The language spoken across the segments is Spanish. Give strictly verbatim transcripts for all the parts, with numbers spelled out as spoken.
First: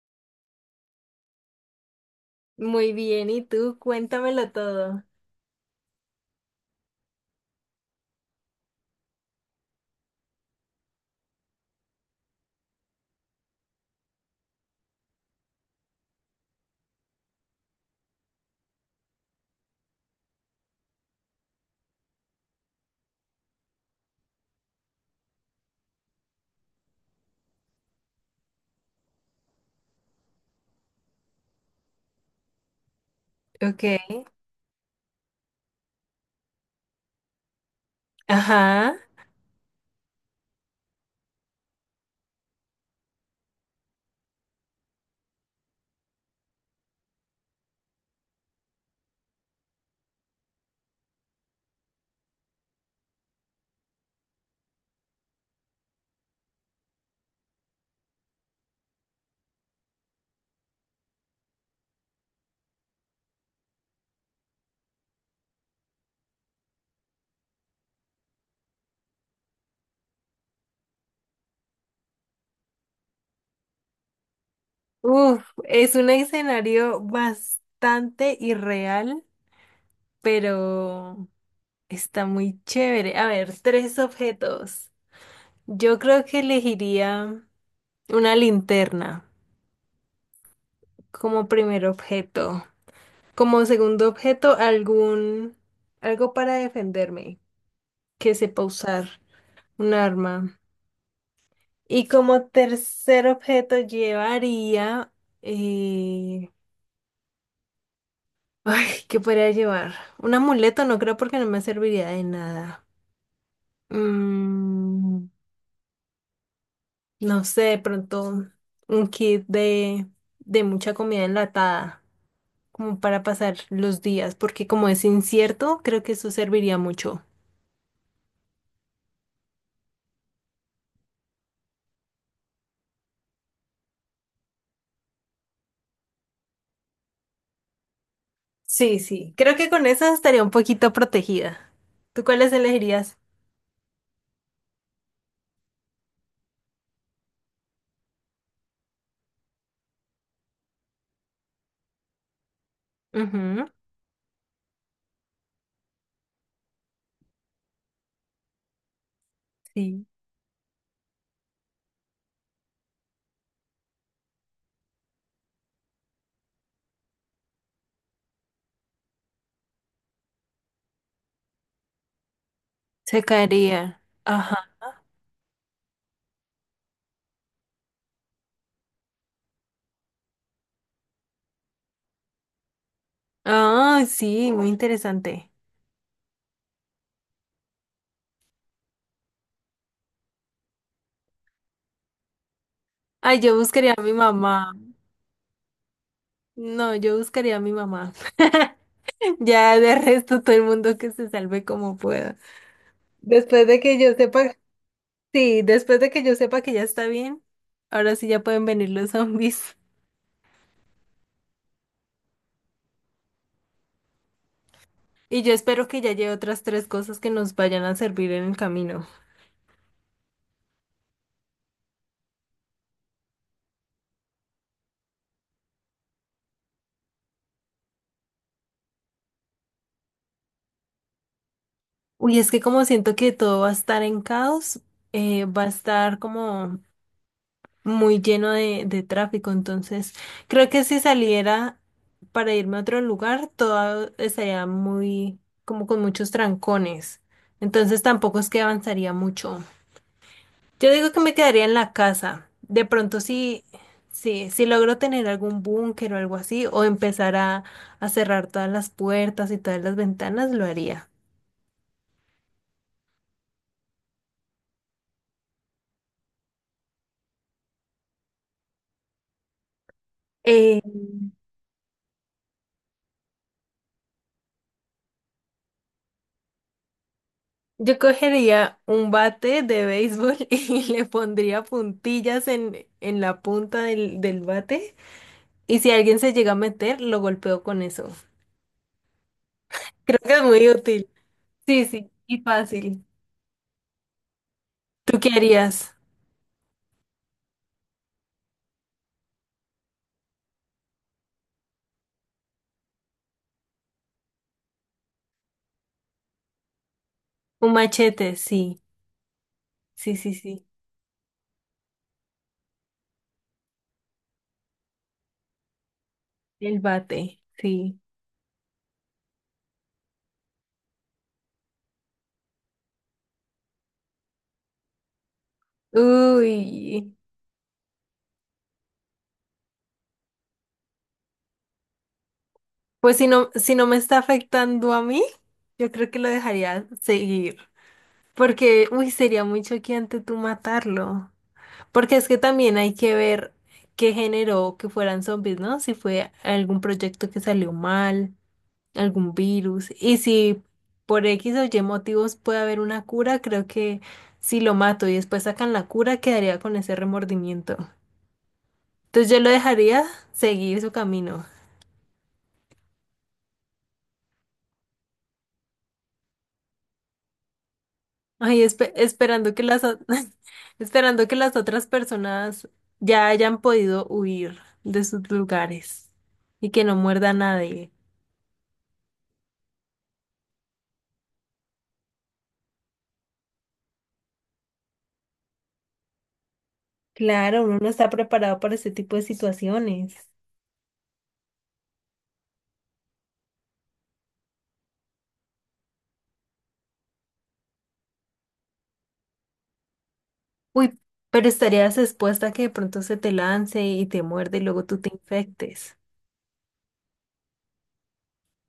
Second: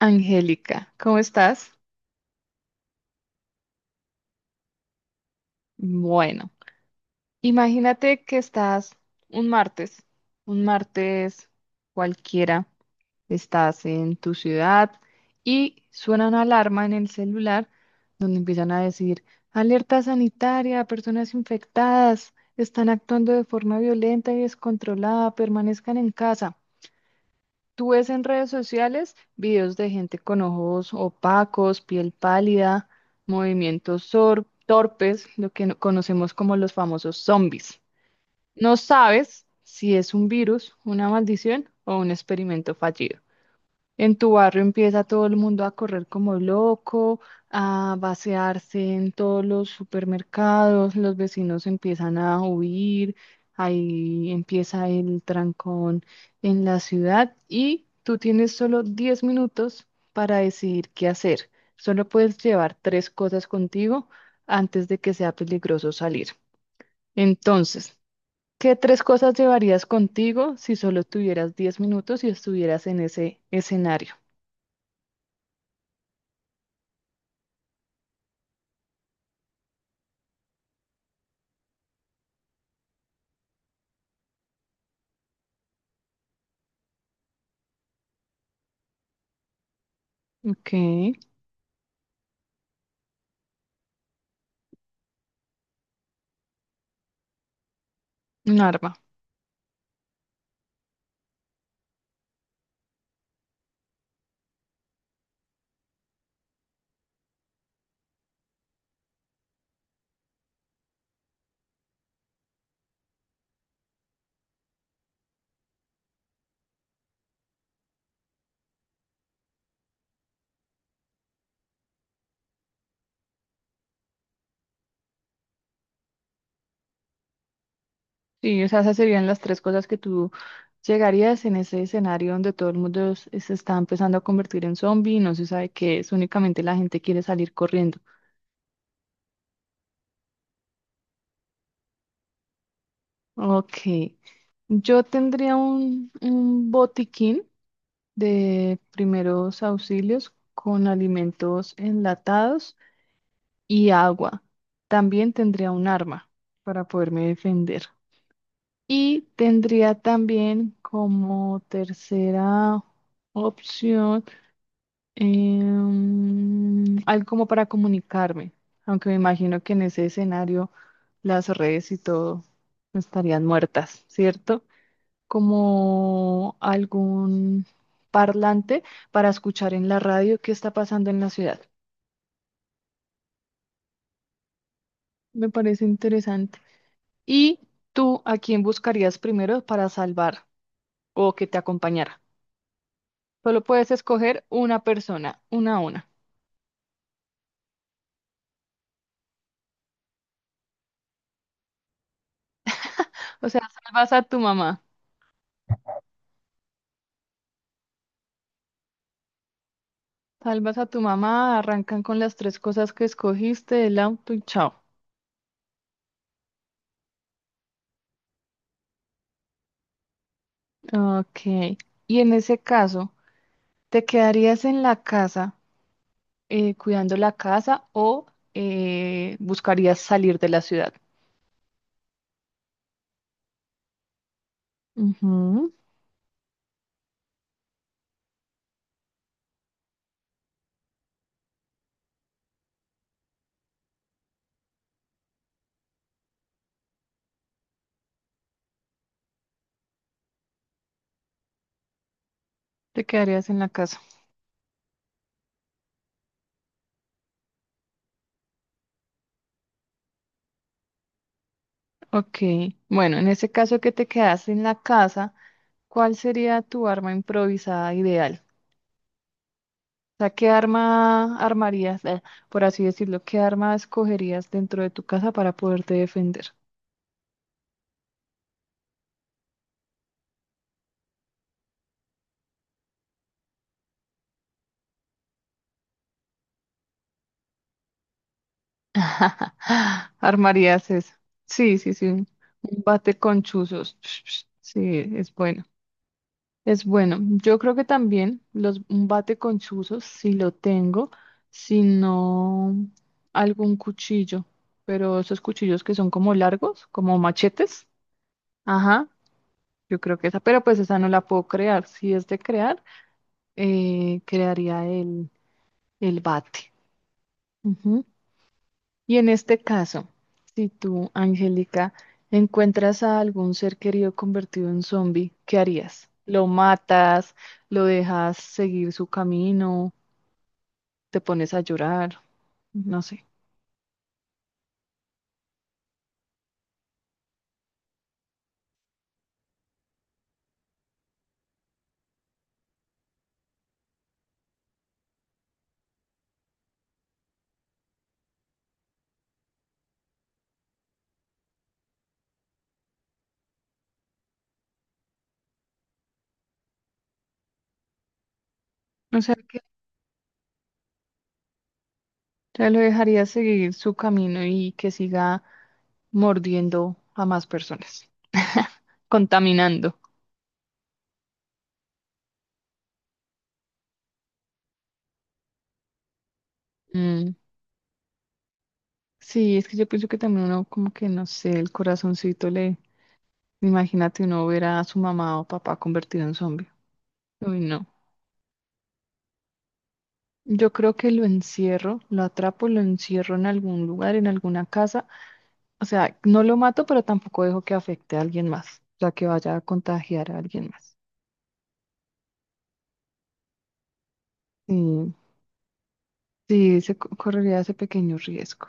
Angélica, ¿cómo estás? Muy bien, ¿y tú? Cuéntamelo todo. Bueno, imagínate que estás un martes, un martes cualquiera, estás en tu ciudad y suena una alarma en el celular donde empiezan a decir, alerta sanitaria, personas infectadas, están actuando de forma violenta y descontrolada, permanezcan en casa. Tú ves en redes sociales videos de gente con ojos opacos, piel pálida, Ok. movimientos sor- torpes, lo que no- conocemos como los famosos zombies. No Ajá. sabes si es un virus, una maldición o un experimento fallido. En tu barrio empieza todo el mundo a correr como loco, a vaciarse en todos los supermercados, los vecinos empiezan a huir, ahí empieza el trancón en la ciudad y tú tienes solo diez minutos para decidir qué hacer. Solo puedes llevar tres cosas contigo antes de que sea peligroso salir. Entonces, ¿qué tres cosas llevarías contigo si solo tuvieras diez minutos y estuvieras en ese escenario? Uf, es un escenario bastante irreal, pero está muy chévere. A ver, tres objetos. Yo creo que elegiría una linterna Ok, como primer objeto. Como segundo objeto, algún algo para defenderme, que un sepa arma. usar un arma. Y como tercer objeto llevaría... eh, Ay, ¿qué podría llevar? Un amuleto no creo porque no me serviría de nada. Mm, no sé, de pronto un kit de, de mucha comida enlatada, como para pasar los días, porque como es incierto, creo que eso serviría mucho. Sí, o sea, esas serían las tres cosas que tú llegarías en ese escenario donde todo el mundo s- se está empezando a convertir en zombie y no se sabe qué es, únicamente la gente quiere salir corriendo. Sí, sí, creo que con eso estaría un poquito protegida. ¿Tú cuáles elegirías? Ok, yo tendría un, un botiquín de primeros auxilios con alimentos enlatados Ujú, y agua. También tendría un arma para poderme defender. Y tendría sí. también como tercera opción em, algo como para comunicarme, aunque me imagino que en ese escenario las redes y todo Se estarían caería. muertas, ¿cierto? Ajá. Como algún parlante para escuchar en la radio qué está pasando en la ciudad. Ah, sí, muy Me interesante. parece interesante. ¿Y tú a quién buscarías primero para salvar o que te acompañara? Ay, yo Solo puedes buscaría a mi escoger mamá. una persona, una a una. No, yo buscaría a mi mamá. Ya de resto todo el mundo que se salve como pueda. O sea, Después de que salvas yo a tu sepa, mamá. sí, después de que yo sepa que ya está bien, ahora sí ya pueden venir los zombies. Salvas a tu mamá, arrancan con las tres cosas que escogiste, el auto y chao. Y yo espero que ya lleve otras tres cosas que nos vayan a servir en el camino. Ok. Y en ese caso, ¿te quedarías en la casa, eh, cuidando la casa o eh, buscarías salir de la ciudad? Uy, es que como siento que todo va a estar en caos, eh, va a Ujú. estar como muy lleno de, de tráfico, entonces creo que si saliera para irme a otro lugar, todo estaría muy, como con muchos trancones, entonces tampoco es que avanzaría mucho. Yo digo que me quedaría en la casa, de Te pronto quedarías en si la casa. si si logro tener algún búnker o algo así, o empezar a, a cerrar todas las puertas y todas las ventanas, lo haría. Ok. Bueno, en ese caso que te quedas en la casa, ¿cuál sería tu arma improvisada ideal? O sea, ¿qué Eh, arma armarías, eh, por así decirlo, qué arma escogerías dentro de tu casa para poderte defender? Yo cogería un bate de béisbol y le pondría puntillas en, en la punta del, del bate. Y si alguien se llega a meter, lo golpeo con eso. Creo que es muy Armarías útil. eso. Sí, Sí, sí, sí. sí, Un y un fácil. bate con chuzos. Sí, ¿Tú qué es bueno. harías? Es bueno. Yo creo que también los, un bate con chuzos, si lo tengo, si no, algún cuchillo. Pero esos cuchillos que son como largos, como Un machetes. machete, sí. Ajá, yo Sí, creo que sí, esa, pero sí. pues esa no la puedo crear. Si es de crear. Eh, crearía el, el bate. El bate, sí. Ujú. Y en este caso, si tú, Angélica, encuentras a algún ser querido convertido en zombie, ¿qué harías? ¿Lo Uy. matas? ¿Lo dejas seguir su camino? ¿Te pones a llorar? No Pues sé. si no, si no me está afectando a mí, yo creo que lo dejaría seguir. Porque, uy, sería muy choqueante tú matarlo. Porque es que también hay que ver qué generó que fueran zombies, ¿no? Si fue algún proyecto que salió mal, algún virus. Y si por X o Y motivos puede haber una cura, creo que si lo mato y después sacan la cura, quedaría con ese remordimiento. O Entonces sea, yo lo que dejaría seguir su camino. ya lo dejarías seguir su camino y que siga mordiendo a más personas, Ay, espe- esperando que las contaminando. o- esperando que las otras personas ya hayan podido huir de sus lugares y que no muerda Mm. a nadie. Sí, es que yo pienso que también uno como que, no sé, el corazoncito le... Imagínate uno ver a su mamá o papá convertido en zombie. Uy, Claro, uno no. no está preparado para ese tipo de situaciones. Yo creo que lo encierro, lo atrapo, lo encierro en algún lugar, en alguna casa. O sea, no lo mato, pero tampoco dejo que afecte a alguien más, o sea, que vaya a contagiar a alguien más. Uy, pero estarías expuesta a que de pronto se te lance y te muerde y Sí, luego tú te infectes. sí, se co- correría ese pequeño riesgo.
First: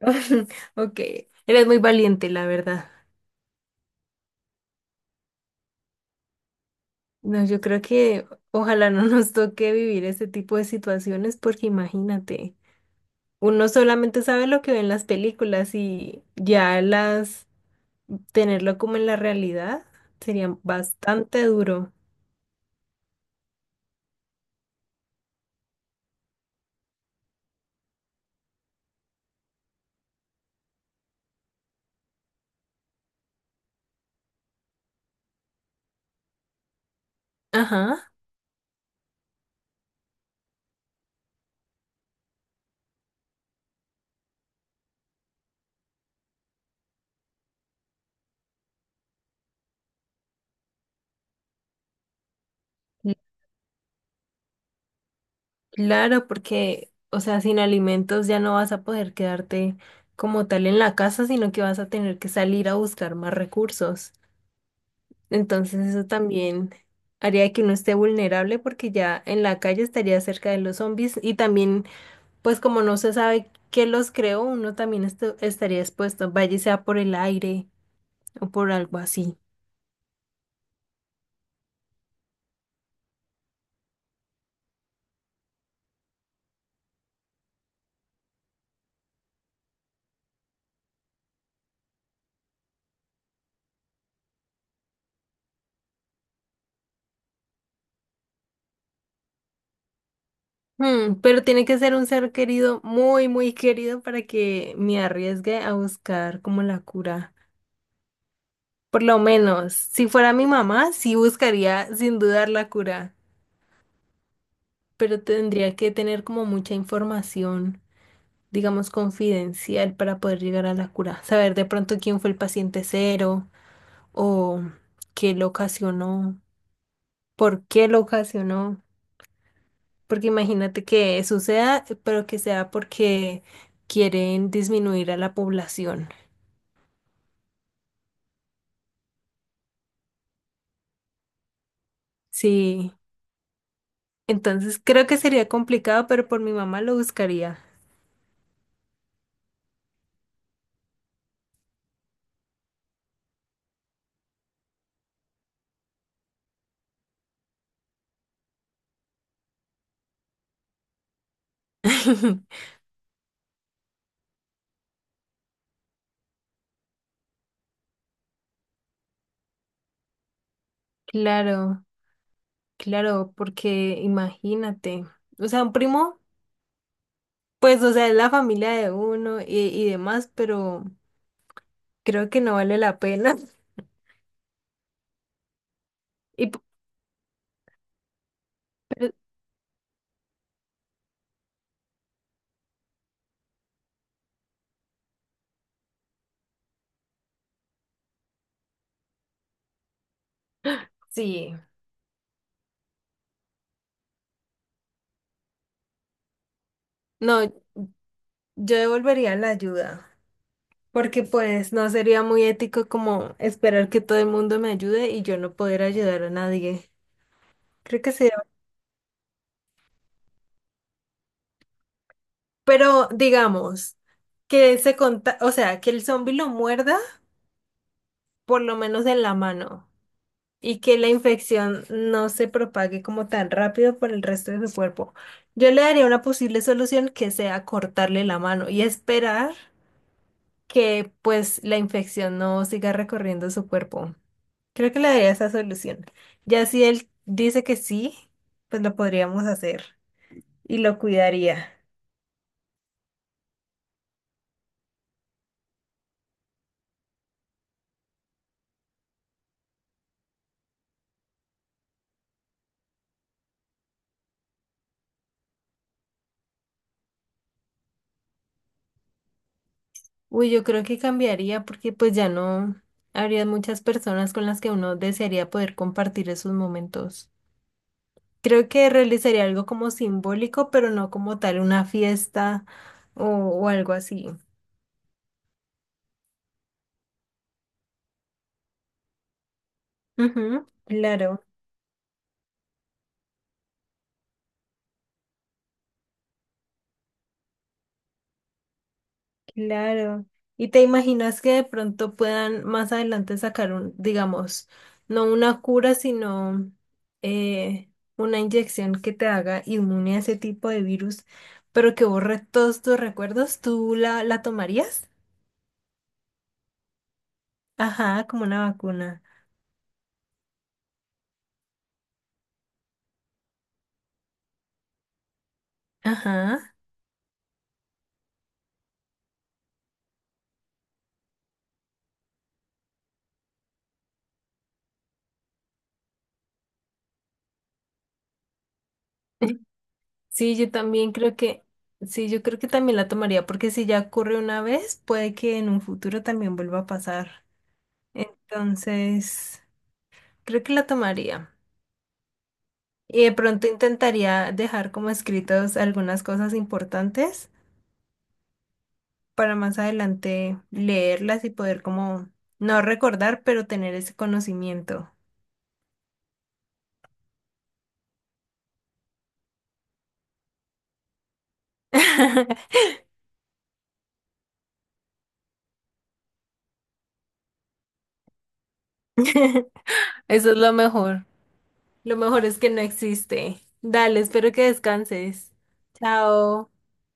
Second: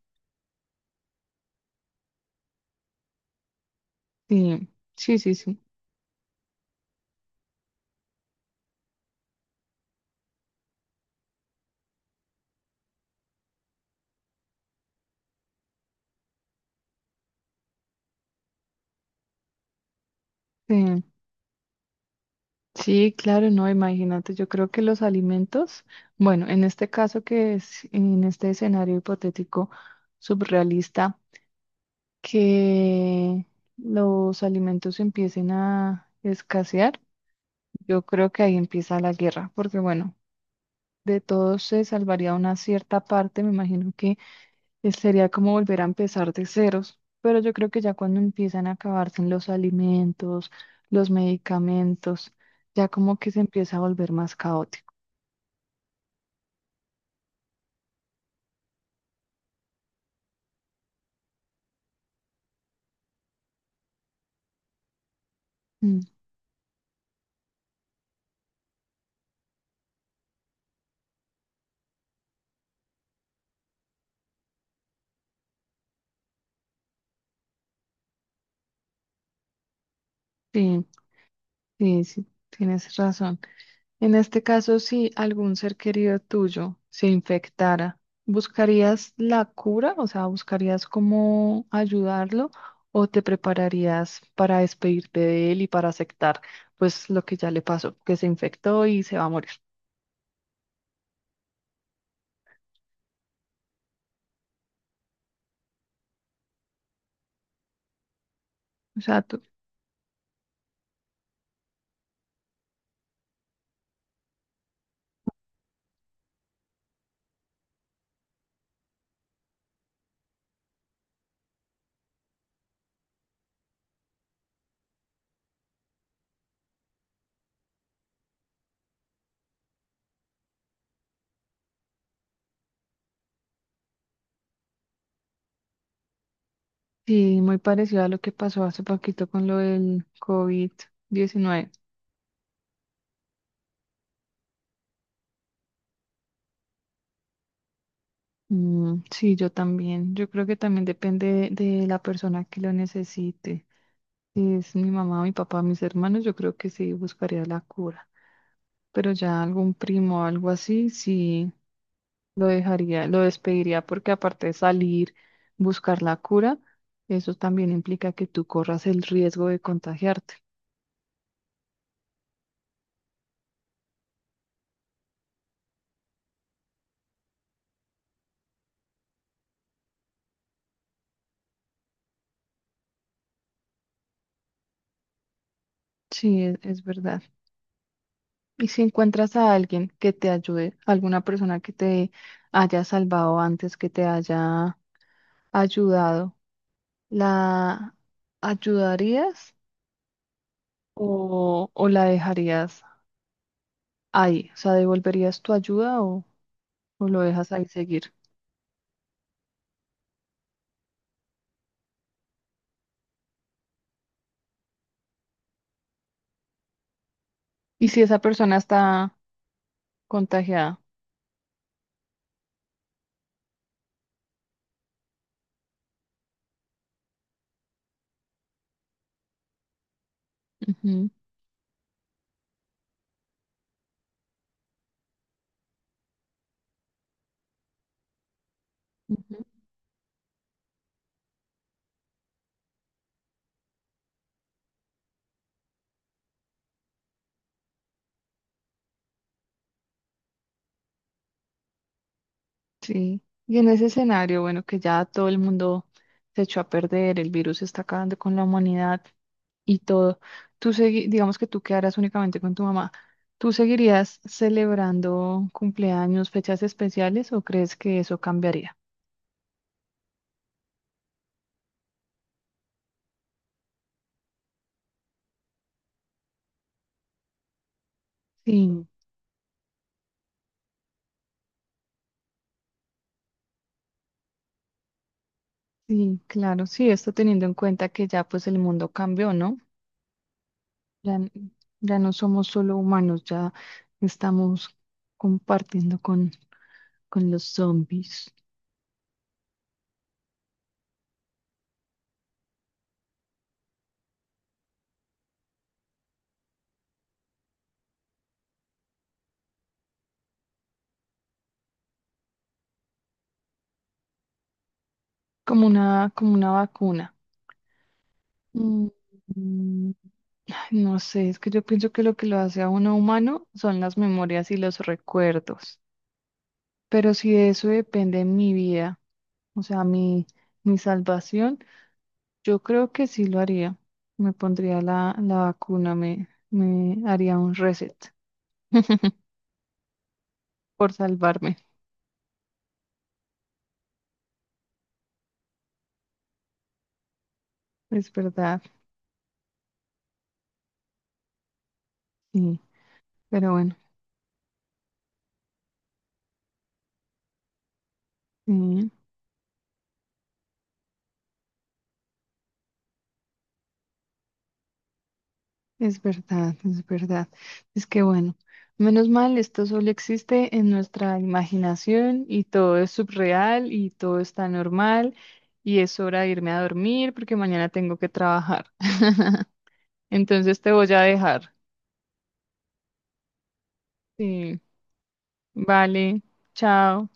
Ok, eres muy valiente, la verdad. Sí, sí, sí, sí. No, yo creo que ojalá no nos toque vivir ese tipo de situaciones porque imagínate, uno solamente sabe lo que ve en las películas y ya las tenerlo como en la realidad sería Sí, bastante duro. sí, claro, no, imagínate, yo creo que los alimentos, bueno, en este caso que es, en este escenario hipotético surrealista. Que los alimentos empiecen a escasear, yo Ajá. creo que ahí empieza la guerra, porque bueno, de todos se salvaría una cierta parte, me imagino que es- sería como volver a empezar de ceros, pero yo creo que ya cuando empiezan a acabarse los alimentos, los medicamentos, ya como que se empieza a volver más caótico. Claro, porque, o sea, sin alimentos ya no vas a poder quedarte como tal en la casa, sino que vas a tener que salir a buscar más recursos. Entonces Mm. eso también haría que uno esté vulnerable porque ya en la calle estaría cerca de los zombies y también, pues como no se sabe qué los creó, uno también estu- estaría expuesto, vaya y sea por el aire o por algo así. Sí, sí, sí, tienes razón. En este caso, si algún ser querido tuyo se infectara, ¿buscarías la cura? O sea, ¿buscarías cómo ayudarlo o te prepararías para despedirte de él y para aceptar pues lo que ya le pasó, que se infectó y se va a morir? Hmm, pero tiene que ser un ser querido, muy, muy querido para que me arriesgue a buscar como la cura. O Por lo sea, tú- menos, si fuera mi mamá, sí buscaría sin dudar la cura, pero tendría que tener como mucha información, digamos, confidencial para poder llegar a la cura. Saber de pronto quién fue el paciente cero o qué lo ocasionó, por qué lo ocasionó. Porque imagínate que suceda, pero que sea porque quieren disminuir a la población. sí, muy parecido a lo que pasó hace poquito con lo del covid diecinueve. Sí, entonces creo que sería complicado, pero por mi mamá lo buscaría. Mm, sí, yo también. Yo creo que también depende de de la persona que lo necesite. Es mi mamá, mi papá, mis hermanos, yo creo que sí buscaría la cura, pero ya algún primo o algo así, sí lo dejaría, lo despediría porque aparte de salir, buscar la cura, eso también implica que tú corras el riesgo de contagiarte. Claro. Claro, porque imagínate, o sea, un primo, pues, o sea, es la familia de uno y, y demás, pero creo que no vale la pena. Sí, Y p- es, es verdad. Y si pero encuentras a alguien que te ayude, alguna persona que te haya salvado antes, que te haya ayudado, ¿la ayudarías sí, o, o la dejarías ahí? O sea, ¿devolverías tu ayuda o, o lo no, dejas ahí seguir? yo devolvería la ayuda, porque pues no sería muy ético como esperar que todo el mundo me ayude y yo no poder ayudar a nadie. ¿Y si Creo que esa sería, persona está contagiada? pero digamos que se conta, o sea, que el zombi lo muerda por lo menos en la mano. Y que la Ujú, infección no se propague como tan rápido por el resto de su cuerpo. Yo le daría una posible solución que sea cortarle la mano y ujú. esperar que pues la infección no siga recorriendo su cuerpo. Creo que le daría esa solución. Ya si él dice que sí, pues lo podríamos hacer y lo cuidaría. Sí. Y en ese escenario, bueno, que ya todo el mundo se echó a perder, el virus está acabando con la humanidad y todo, tú segui- digamos que tú quedarás únicamente con tu mamá. ¿Tú seguirías celebrando cumpleaños, fechas especiales o crees que eso cambiaría? Uy, yo creo que cambiaría porque pues ya no habría muchas personas con las que uno desearía poder compartir esos momentos. Creo Sí, que realizaría algo como simbólico, pero no como tal una fiesta o, o algo así. sí, claro, sí, esto teniendo en cuenta que ya pues el mundo cambió, ¿no? Ujú, Ya, n- claro, ya no somos solo humanos, ya estamos compartiendo con, con los zombies, claro. ¿Y te imaginas que de pronto puedan más adelante sacar un, digamos, no una cura, sino eh, una inyección que te haga inmune a ese tipo de virus, pero que borre todos tus recuerdos? ¿Tú la, la tomarías? como una, como una vacuna. Ajá, como una Mm, vacuna. mm, ay, no sé, es que yo pienso que lo que lo hace a uno humano son las memorias y los recuerdos. Ajá. Pero si de eso depende mi vida, o sea, mi, mi salvación, yo creo que sí lo haría. Me pondría la, la vacuna, me, me haría un reset. Sí, yo Por también creo salvarme. que, sí, yo creo que también la tomaría, porque si ya ocurre una vez, puede que en un futuro también vuelva a pasar. Es verdad, Entonces, creo que la tomaría. sí, Y de pero pronto bueno, intentaría dejar como escritos algunas cosas importantes sí, para más adelante leerlas y poder como no recordar, pero tener ese conocimiento. es verdad, es verdad. Es que bueno, menos mal, esto solo existe en nuestra imaginación y todo es subreal y todo está normal y es hora de irme a dormir porque mañana tengo que trabajar. Eso es Entonces te lo voy a mejor. dejar. Lo mejor es que no existe. Dale, espero Sí, que descanses. vale, Chao. chao.